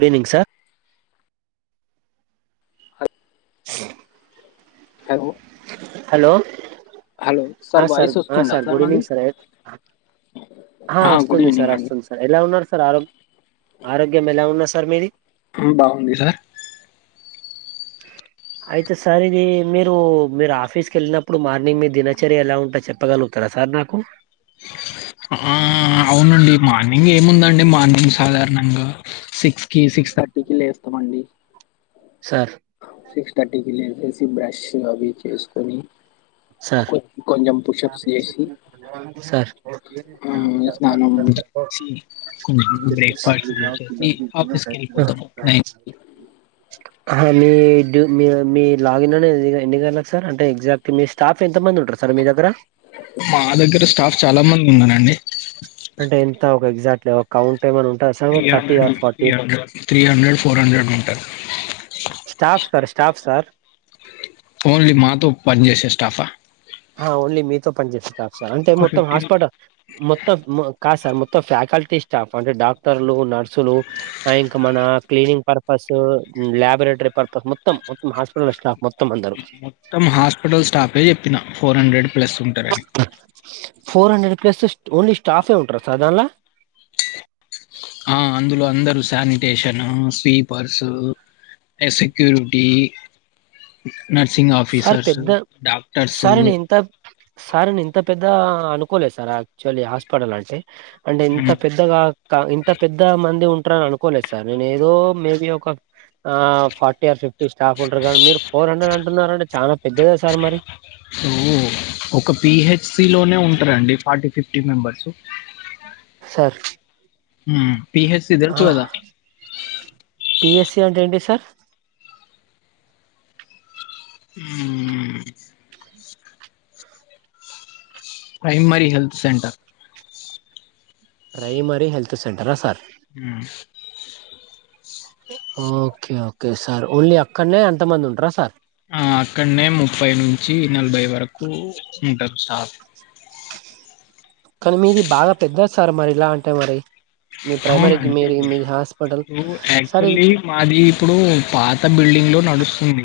Good evening sir. హ. Hello అగో hello ఆ సార్ వాయిస్ ఆ వస్తుందా సార్ గుడ్ మంది ఈవెనింగ్ సార్ ఆ గుడ్ వస్తుంది సార్ ఈవినింగ్ అండి వస్తుంది సార్ ఎలా ఉన్నారు సార్ ఆరో ఆరోగ్యం ఎలా ఉన్నాది సార్ మీది ఉమ్ బాగుంది సార్ అయితే సార్ ఇది మీరు మీరు ఆఫీస్‌కి ఎళ్ళినప్పుడు మార్నింగ్ మీ దినచర్య ఎలా ఉంట చె ప్పగలుగుతారా సార్ నాకు ఆ అవునండి మార్నింగ్ ఏముందండి మార్నింగ్ సాధారణంగా సిక్స్‌కి సిక్స్ థర్టీ‌కి లేస్తామండి సార్ సిక్స్ థర్టీకిి లేచేసి బ్రష్ అవి చేసుకొని సార్ కొ- కొంచెం పుషప్స్ చేసి సార్ స కొంచము బ్రేక్ ఫాస్ట్ చేసేసి ఆఫీస్‌కి ఎళ్ళిపోతాము నైన్ కి ఆహా మీ డ్యు మీ మీ లాగిన్ అనేది ఎన్ని గంటలకి సార్ అంటే ఎగ్జాక్ట్ మీ స్టాఫ్ ఎంత మంది ఉంటారు సార్ మీ దగ్గర మా దగ్గర స్టాఫ్ చాలా మంది ఉన్నారండి అంటే ఎంత ఒక ఎగ్జాక్ట్లీ ఒక కౌంట్ ఏమన్నా ఉంటాదా sir three oh thirty hundred or three forty hundred three hundred four hundred ఉంటారు staff sir staff sir only మాతో పనిచేసే స్టాఫా ఆ ఓన్లీ మీతో పని చేేస్తే స్టాఫ్ సార్ అంటే ఒక మొత్తం ఫిఫ్టీన్ హాస్పిట మొత్తం ము కాదు సార్ మొత్తం ఫ్యాకల్టీ స్టాఫ్ అంటే డాక్టర్లు నర్సులు ఇంకా మన క్లీనింగ్ పర్పస్ ల్యాబరేటరీ పర్పస్ మొత్తం మొత్తం హాస్పిటల్ స్టాఫ్ మొత్తం అందరు మొత్తం హాస్పిటల్ స్టాఫే చెప్పిన ఫోర్ హండ్రెడ్ ప్లస్ ఉంటారని ఫోర్ హండ్రెడ్ ప్లస్ ఓన్లీ స్టాఫే ఉంటారా సార్ దాన్లా ఆ అందులో అందరూ శానిటేషన్ స్వీపర్స్ ఎ సెక్యూరిటీ నర్సింగ్ సార్ ఆఫీసర్సు పెద్ద డాక్టర్సు సార్ నేను ఇంత సార్ నే ఇంత పెద్ద అనుకోలేదు సార్ యాక్చువల్లీ హాస్పిటల్ అంటే అంటే ఇంత పెద్దగాక ఇంత పెద్ద మంది ఉంటారని అనుకోలేదు సార్ నేను ఏదో మేబి ఒక ఆ ఫార్టీ ఆర్ ఫిఫ్టీ స్టాఫ్ ఉంటారు కానీ మీరు ఫోర్ హండ్రెడ్ అంటున్నారంటే చానా పెద్దదే సార్ మరి సో ఒక పీహెచ్‌సిలోనే ఉంటారండి forty fifty members sir um PH ఆ పిఎస్‌సి అంటే ఏంటి sir um primary health centre primary health సెంటరా sir um okay okay sir only అక్కడ్నే అంతమంది ఉంటారా సార్ ఆ అక్కడ్నే ముప్పై నుంచి నలభై వరకు ఉంటారు స్టా కానీ మీది బాగా పెద్దది సార్ మరి ఇలా అంటే మరి మీ ప్రైమరీకి మీది అవునండి మీది హాస్పిటల్ సార్ ఇది యాక్చువల్లీ మాది ఇప్పుడు పాత బిల్డింగ్లో నడుస్తుంది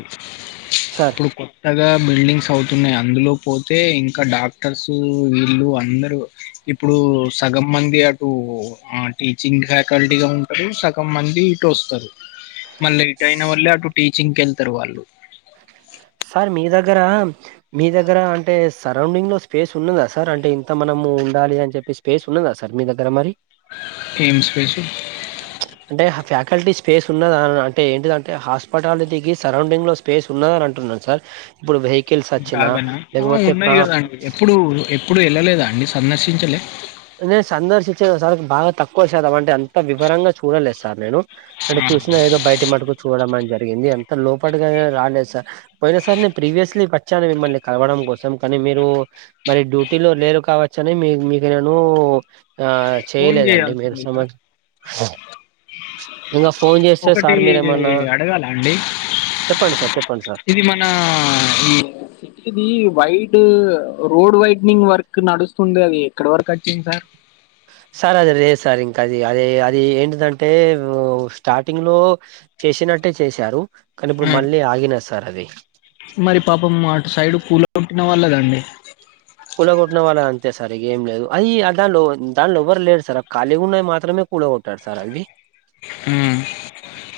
సార్ ఇప్పుడు కొ త్తగ బిల్డింగ్స్ అవుతున్నాయి అందులో పోతే ఇంకా డాక్టర్స్ వీళ్ళు అందరు ఇప్పుడు సగం మంది అటు ఆ టీచింగ్ ఫ్యాకల్టీగ ఉంటారు సగం మంది ఇటు వస్తరు మళ్ళ [unintelligible] అయిన వల్లే అటు టీచింగ్ వెళ్తారు వాళ్ళు సార్ మీ దగ్గర మీ దగ్గర అంటే సరౌండింగ్ లో స్పేస్ ఉన్నద సార్ అంటే ఇంత మనము ఉండాలి అని చెప్పేస్ [unintelligible] స్ ఉన్నాద సార్ మీ దగ్గర మరి ఎం స్పేసు అంటే ఫ్యాకల్టీ స్పేస్ ఉన్నద అంటే ఏంటిదంటె హాస్పిటాలిటీకి సరౌండింగ్ లో స్పేస్ ఉన్నదని అంటున్నాను సార్ ఇప్పుడు వెహికిల్ ఆ ఉన్నాయి కదండి ఎప్పుడు ఎప్పుడు వెళ్ళలేద అండి సందర్శించలే నేను సందర్శించలే సార్ బాగ తక్కువ సార్ అవంటే అంత వివరంగా చూడలేదు సార్ నేను అంటే ఆహా! చూసిన ఏదో బయట మటుకు చూడడం అని జరిగింది ఎంత లోపటగానే రాలేదు సార్ పోయిన సారి నేను ప్రీవియస్లీ వచ్చాను మిమ్మల్ని కలవడం కోసం కానీ మీరు మరి డ్యూటీలో లేరు కావచ్చ అని మీ మీకు నేను ఆ ఫోను చేయలేదండి మీరు జేయాల్సింది సార్. [unintelligible] ఇంగ ఫోన్ చేస్తే ఒకటి సార్ మీరేమన్న అడగాలా అండి? ఆ ఇది వైడ్ రోడ్ వైడ్నింగ్ వర్క్ నడుస్తుంది అది ఎక్కడ వర్క్ వచ్చింది సార్ సార్ అది లేదు సార్ ఇంక అది అది అదిఏంటీదంటే స్టార్టింగ్ లో చేసినట్టే చేశారు కానీ ఇప్పుడు మళ్ళీ ఆగిన సార్ అది మరి పాపం అటు సైడ్ [unintelligible] పట్టిన వాళ్ళదండి కూల కొట్టిన వాళ్ళ అంతే సార్ ఇగ ఏం లేదు అది దానిలో దానిలో ఎవరు లేదు సార్ ఆ ఖాళీ ఉన్నయి మాత్రమే కూళ కొట్టాడు సార్ అవ్వి హు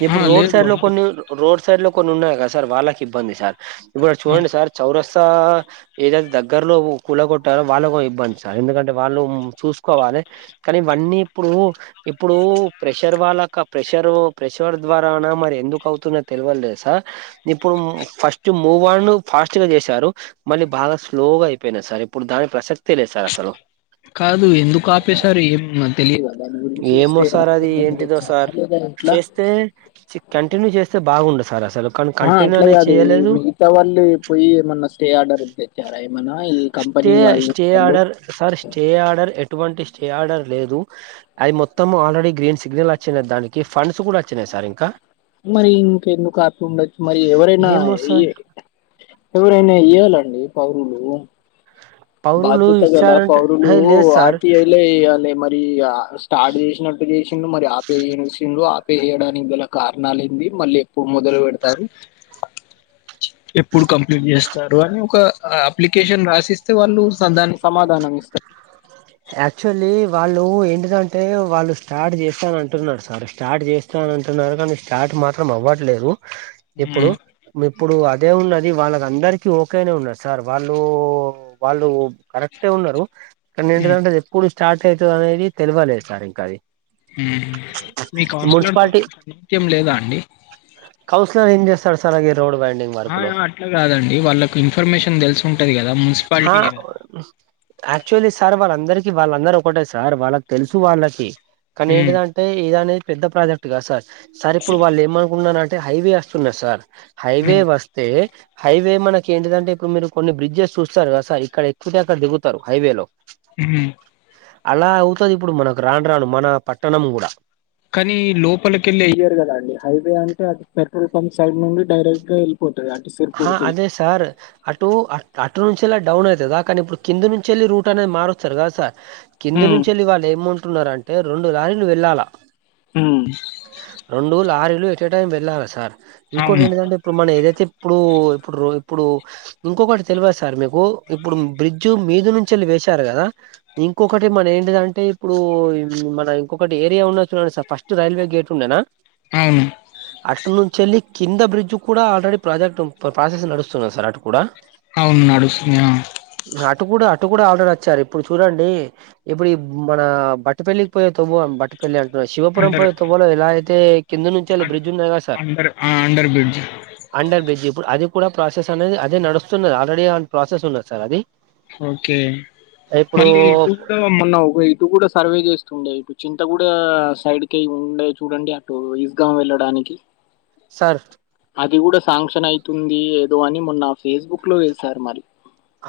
ఇప్పుడు రోడ్ సైడ్ లో కొన్ని రోడ్ సైడ్ లో కొన్ని ఉన్నాయి కదా సార్ వాళ్ళకి ఇబ్బంది సార్ ఇప్పుడు అటు చూడండి సార్ చౌరస ఏదైతే దగ్గర్లో కూల కొట్టారో వాళ్ళ ఇబ్బంది సార్ ఎందుకంటే వాళ్ళు చూసుకోవాలి కానీ ఇవన్నీ ఇప్పుడు ఇప్పుడు ప్రెషర్ వాళ్ళక ప్రెషర్ ప్రెషర్ ద్వారన మరి ఎందుకు అవుతున్నో తెలివలే సార్ ఇప్పుడు ఫస్ట్ మూవ్ [unintelligible] ఫాస్ట్ గా చేశారు మళ్ళీ బాగ స్లోగ [unintelligible] సార్ ఇప్పుడు దాని ప్రసక్తే లేదు సార్ అసలు కాదు ఎందుకు ఆపేశారు ఏం తెలియద దాని గురించి ఏమో సార్ అది ఏంటిదో సార్ [unintelligible] [unintelligible] [unintelligible] కంటిన్యూ చేస్తే బాగుండు సార్ అసలు కానీ ఆ కంటిన్యూ అట్లా అనేది కాదు చేయలేదు [unintelligible] వాళ్ళు పోయి ఏమన్నా స్టే ఆర్డర్ తెచ్చారా ఏమన్నా ఈ కంపెనీ స్టే వాళ్ళు స్టే వాళ్ళు ఆర్డర్ సార్ స్టే ఆర్డర్ ఎటువంటి స్టే ఆర్డర్ లేదు అది మొత్తము ఆల్రెడీ గ్రీన్ సిగ్నల్ వచ్చినాయి దానికి ఫండ్స్ కూడ వచ్చినాయి సార్ ఇంక మరి ఇంకెందుకు ఆపి ఉండొచ్చు మరి ఎవరైనా ఏమో ఏ సార్ ఎవరైనా ఇయ్యాలండి [unintelligible] పౌరులు బాధ్యత గల ఇచ్చారంటే పౌరులు అహే, లేదు సార్ ఆర్టీఐలే ఎయ్యాలి మరి స్టార్ట్ జేసినట్టు చేసిండు మరి ఆ పోయేసిర్రూ ఆపేయడానికి గల కారణాలేంది, మళ్ళీ ఎప్పుడు మొదలు పెడతారు? ఎప్పుడు కంప్లీట్ చేస్తారు అని ఒక అప్లికేషన్ రాసిస్ తే వాళ్ళు సం దానికి సమాధానం ఇస్తా యాక్చువల్లీ వాళ్ళు ఏంటిదంటే వాళ్ళు స్టార్ట్ చేస్తాన్నంటున్నారు సార్, స్టార్ట్ చేస్ త అంటున్నారు గని స్టార్ట్ మాత్రం అవ్వట్లేదు ఇప్పుడు మ్మ్ ను ఇప్పుడు అదే ఉన్నది వాళ్ళకందరికి ఓకేనే ఉన్నది సార్ వాళ్ళు వాళ్ళు కరెక్టే ఉన్నరు. అక్కడ మ్మ్ ఏంటిదంటె అది ఎప్పుడు స్టార్ట్ అయితుదో అనేది తెలివలేదు సార్ ఇంకా అది ఉమ్ మీ కౌన్సిలర్ తోటి మున్సిపాలిటీ మీకు కుత్యం లేదా అండి కౌన్సర్ ఏం చేస్తడ్ ఈ రోడ్ బైండింగ్ వర్క్ ఆ లో ఇగ అట్ల కాదండి వాళ్ళకి ఇన్ఫర్మేషన్ తెలిసి ఉంటది కదా హా మున్సిపాలిటీయే కదా యాక్చువల్లీ సార్ వాళ్ళందరికి వాళ్ళందరు ఒకటే సార్, వాళ్ళకి తెలుసు వాళ్ళకి. కానీ మ్మ్ ఏంటిదం అంటే ఇది అనేది పెద్ద ప్రాజెక్ట్గా సార్, సర్ ఇప్పుడు వాళ్ళు ఏమనుకున్నరంటే హైవే అస్తున్నది సార్. హైవే మ్మ్ వస్తే హైవే మనకి ఏంటిదంటే ఇప్పుడు మీరు కొన్ని బ్రిడ్జెస్ చూస్తారు కద సార్, ఇక్కడ ఎక్కినాక దిగుతారు హైవేలో. హ్మ్ అలా అవుతది ఇప్పుడు మనకు రాను రాను మన పట్టణం గుడ కనీ లోపలికెళ్ళి ఇవ్వరు కదా అండి, హైవే అంటే అది పెట్రోల్ పంప్ సైడ్ నుండి డైరెక్ట్ గా ఎల్ పోటది కాబట్టి సిర్పూర్ ఆహా కేయి అదే సార్ అటు అ అటు నుంచ్చేల్లి డౌన్ అయితదా కనీ ఇప్పుడు కింద నుంచెళ్ళి రూట్ అనేది మారుస్తారు కదా సార్. కింది హ్మ్ నుంచెళ్లి వాళ్ళు ఏమంటున్నారంటే రెండు లారీలు వెళ్ళాలా. ఉమ్ రెండు లారీలు ఎటెటో అని వెళ్ళాలా సార్, ఇంకోటి అవును ఎంటిదంటే ఇప్పుడు మనం ఏదైతే ఇప్పుడు ఇప్పుడు రో ఇప్పుడు ఇంకొకటి తెలివద్ సార్ మీకు, ఇప్పుడు బ్రిడ్జు మీద నుంచెళ్ళి వేశారు కదా. ఇంకొకటి మన ఏంటిదంటే ఇప్పుడు, ఇం మన ఇంకొకటి ఏరియా ఉన్నది చూడండి సార్ ఫస్ట్ ట్ రైల్వే గేట్ ఉండేనా, అవును అట్ నుంచెళ్ళి కింద బ్రిడ్జ్ కూడ ఆల్రెడీ ప్రాజెక్ట్ ను ప్ర ప్రాసెస్ నడుస్తున్నాది సార్ అటు గుడ అవును నడుస్తుంది ఆ అటు గుడ అటు గుడ ఆల్రెడీ వచ్చారు, ఇప్పుడు చూడండి ఇప్పుడు ఈ మన బట్టపెల్లికి పోయే కే మన బట్ట పెళ్ళి అంటున్నారు శిపురం పురం అండర్ పోయే తొవ్వలో ఎలా అయితే కింద నుంచెళ్లే అన్ బ్రిడ్జ్ ఉన్నది కదా సార్ అండర్ ఆ అండర్ బ్రిడ్జ్ అండర్ బ్రిడ్జ్ ఇప్పుడు అది కూడ ప్రాసెస్ అనేది అదే నడుస్తున్నది, ఆల్రెడీ ఆ ప్రాసెస్ ఉన్నది సార్ అది ఓకే ఇప్పుడు మళ్లి ఇప్పుడు మొన్న ఒక ఇటు కూడ సర్వే చేస్తుండే ఇప్పుడు చింతగుడ సైడ్ కెయ్ ఉండే చూడండి అ ఇటు ఈజ్ గామ్ వెళ్ళడానికి సార్ అది గుడ శాంక్షన్ అయితుంది ఏదో అని మొన్న ఫేస్బుక్ లో వేసారు మరి.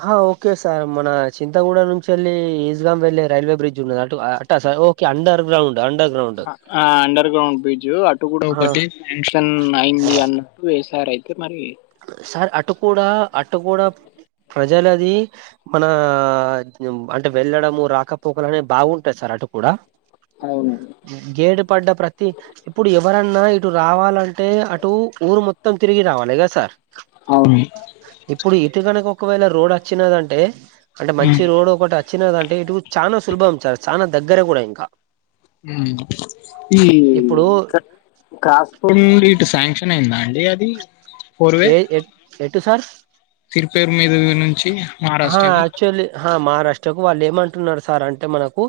హా ఓకే సార్ మన చింతగూడ నుంచెళ్లి ఈజ్ గామ్ వెళ్లే రైల్వే బ్రిడ్జ్ ఉన్నది అటు ఆ ట sir okay underground underground అ ఆ అండర్ గ్రౌండ్ బ్రిడ్జ్ అటు గుడ ఒకటి స్టేషన్ అయింది అన్న వెయ్యి సారయితే మరి సార్ అటు కూడా అటు కూడా ప్రజలది, మన అంటే వెళ్ళడము రాకపోకలు అనే బాగుంటాయి సార్ అటు కూడా, అరావును గేడు పడ్డ ప్రతి, ఇప్పుడు ఎవరన్నా ఇటు రావాలంటే అటు ఊరు మొత్తం తిరిగి రావాలిగా సార్ అవునుమీ, ఇప్పుడు ఇటు కనుక ఒకవేళ రోడ్ వచ్చినదంటే అంటే ఉమ్. మంచి రోడ్ ఒకటి, చిన్నంటే ఇటు చాలా సులభం చారు చాలా దగ్గరే కూడా ఇంకా, [inaudible] ఇప్పుడు ఇంకా కాసుకోండి ఇటు శాంక్షన్ అయిందా అండి అది, పూర్వే ఏ ఎ- ఎటు సార్ తిరుపేరు మీద నుంచి ఆ, మహారాష్ట్రకు, యాక్చువల్లీ ఆ మహారాష్ట్రకు వాళ్ళు ఏమంటున్నారు సార్ అంటే మనకు,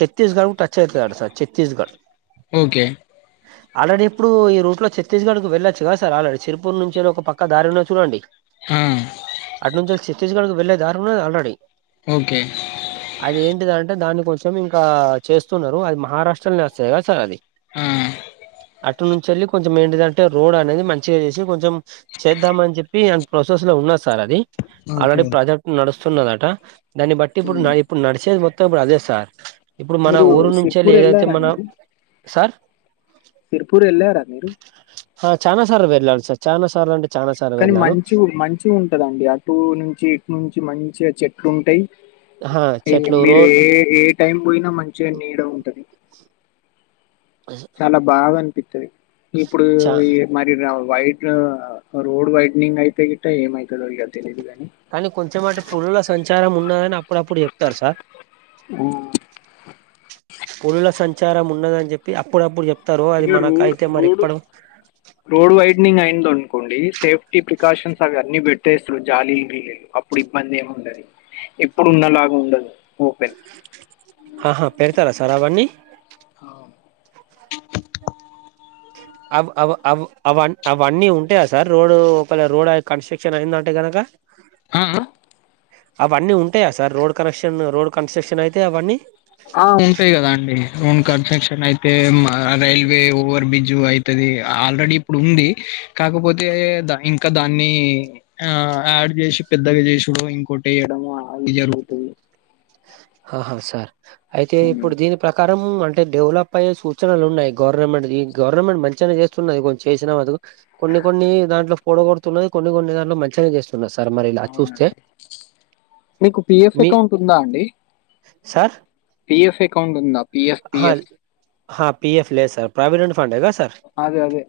ఛత్తీస్గడ్ టచ్ అవుతు సార్ ఛత్తీస్గడ్, ఓకే ఆల్రెడీ ఇప్పుడు ఈ రూట్ లో చతిస్గడ్కి వెళ్లచ్చు కద సార్ ఆల్రెడీ చిర్పూర్ నుంచి, తేరో ఒక పక్క దారి ఉన్నా చూడండి. హ్మ్ అటు నుంచి ఛత్తీస్గడ్కి వెళ్లేే దారే ఉన్నది ఆల్రెడీ, ఓకే అదేటిద అంటే దాన్ని కొంచెం ఇంకా చేస్తున్నారు అది మహారాష్ట్రలోనే వస్తాయి కదా సార్ అది, హ్మ్ అటు నుంచి వెళ్ళి కొంచెం ఏంటింటే రోడ్ అనేది మంచిగా చేసి కొంచెం. చేద్దామ అని చెప్పి అన్ ప్రొసెస్ లో ఉన్న సార్ అది, ఆల్రెడీ ఓకే ప్రాజెక్ట్ నడుస్తున్నదట దాన్ని బట్టి ఇప్పుడు న, ఉమ్. ఇప్పుడు నడిచేది మొత్తం ఇప్పుడు అదే సార్ ఇప్పుడు మన మీరు ఊరు నుంచేళ సిర్పూర్ ఏదైతే మన, వెళ్ళారండి సార్ సిరుపూర్ వెళ్ళారా మీరు, ఆ చానా సార్ వెర్ల అ సార్ చానా సార్ అంటే, చానా సార్లు కానీ వెళ్ళాను మంచి మంచి ఉంటదండి అటు నుంచి ఇటు నుంచి మంచిగా చెట్లు ఉంటాయి. చెట్లు మీరు రోడ్ ఏ ఏ టైం పోయినా మంచిగా నీడ ఉంటది. అ [inaudible] చాలా బాగా అనిపిస్తుది ఇప్పుడు చ ఈ, మరి వైడ్ రోడ్ వైడ్నింగ్ అయితే గిట్ట ఏమవుతుందో ఇక తెలీయదు కాగాని, కానీ కొంచెంమ అంటే పులల సంచారం ఉన్నదని అప్పుడప్పుడు చెప్తారు సార్, పులుల సంచారం ఉన్నదని చెప్పి అప్పుడప్పుడు చెప్తారు అది ఇగ రోడ్ మనకైతే మరి రోడ్ ఎప్పుడు, రోడ్ వైడ్నింగ్ అయింద అనుకోండి సేఫ్టీ ప్రికాషన్స్ అవి అన్ని పెట్టేస్తారు జాలీ నీబి లే, అప్పుడు ఇబ్బంది ఏమి ఉండదు ఎప్పుడు ఉన్నలాగా ఉండదు ఓపెన్, అహ పెడతారా సార్ అవన్నీ, అవు, అ అవ అవన్నీ ఉంటాయా సార్ రోడ్ ఒక రోడ్ కన్స్ట్రక్షన్, శక్షణ ఏందంటే కనుక, ఆ అవన్నీ ఉంటాయా sir road connection road construction అయితే అవన్నీ, ఆ ఉంటాయి కదా అండి రోన్ కన్స్ట్రక్షన్ అయితే రైల్వే ఓవర్ బ్రిడ్జ్ అయితే, అది ఆల్రెడీ ఇప్పుడు ఉంది కాకపోతే ద ఇంకా దాన్ని, ఆ యాడ్ చేసి పెద్దగా చేసుడు ఇంకోటి వేయడం అది జరుగుతది ఆహా సార్ అయితే ఉమ్. ఇప్పుడు దీని ప్రకారం అంటే డెవలప్ అయ్యే సూచనలు ఉన్నాయి గవర్నమెంట్ ఈ గవర్నమెంట్ మంచిగనే చేస్తున్నది కొంచెం చేసిన మదుగు కొన్ని కొన్ని దాంట్లో పోడ కొతున్నది కొన్ని కొన్ని దాంట్లో మంచిగానే చేస్తు తున్నది సర్ మరి ఇలా చూస్తే అవునండి మీ తుందా అండి సార్ పిఎఫ్ అకౌంట్ ఉందా పిఎఫ్ హా పిఎఫ్ హా పి ఎఫ్ లేదు సార్ ప్రావిడెట్ ఫండ్ ఏ గా సార్ అదే అదే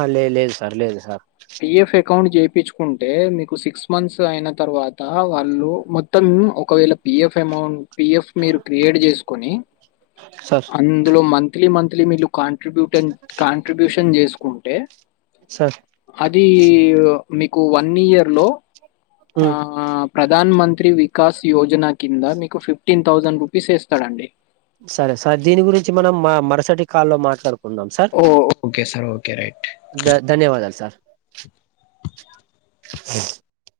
ఆ లేదు లేదు సార్ లేదు సార్ పిఎఫ్ అకౌంట్ చేయించుకుంటే మీకు సిక్స్ మంత్స్ అయిన తర్వాత వాళ్ళు మో త్తం ఒకవేళ పిఎఫ్ అమౌంట్ పిఫ్ మీరు క్రియేట్ చేసుకుని సార్ అందులో మంత్లీ మంత్లీ మీలు కాంట్రిబ్యూటన్ కాంట్రిబ్యూషన్ చేసుకుంటే సార్ అది మీకు వన్ ఇయర్ లో ఆ ఉమ్, ప్రధాన్ మంత్రి వికాస్ యోజన కింద మీకు ఫిఫ్టీన్ థౌజండ్ రూపీస్ వేస్తాడు అండి సరే సార్ దీని గురించి మనం మా మరుసటి కాల్ లో మాట్లాడుకుం కుందాం sir oh! Okay sir. Okay. Right. ధ ధన్యవాదాలు సార్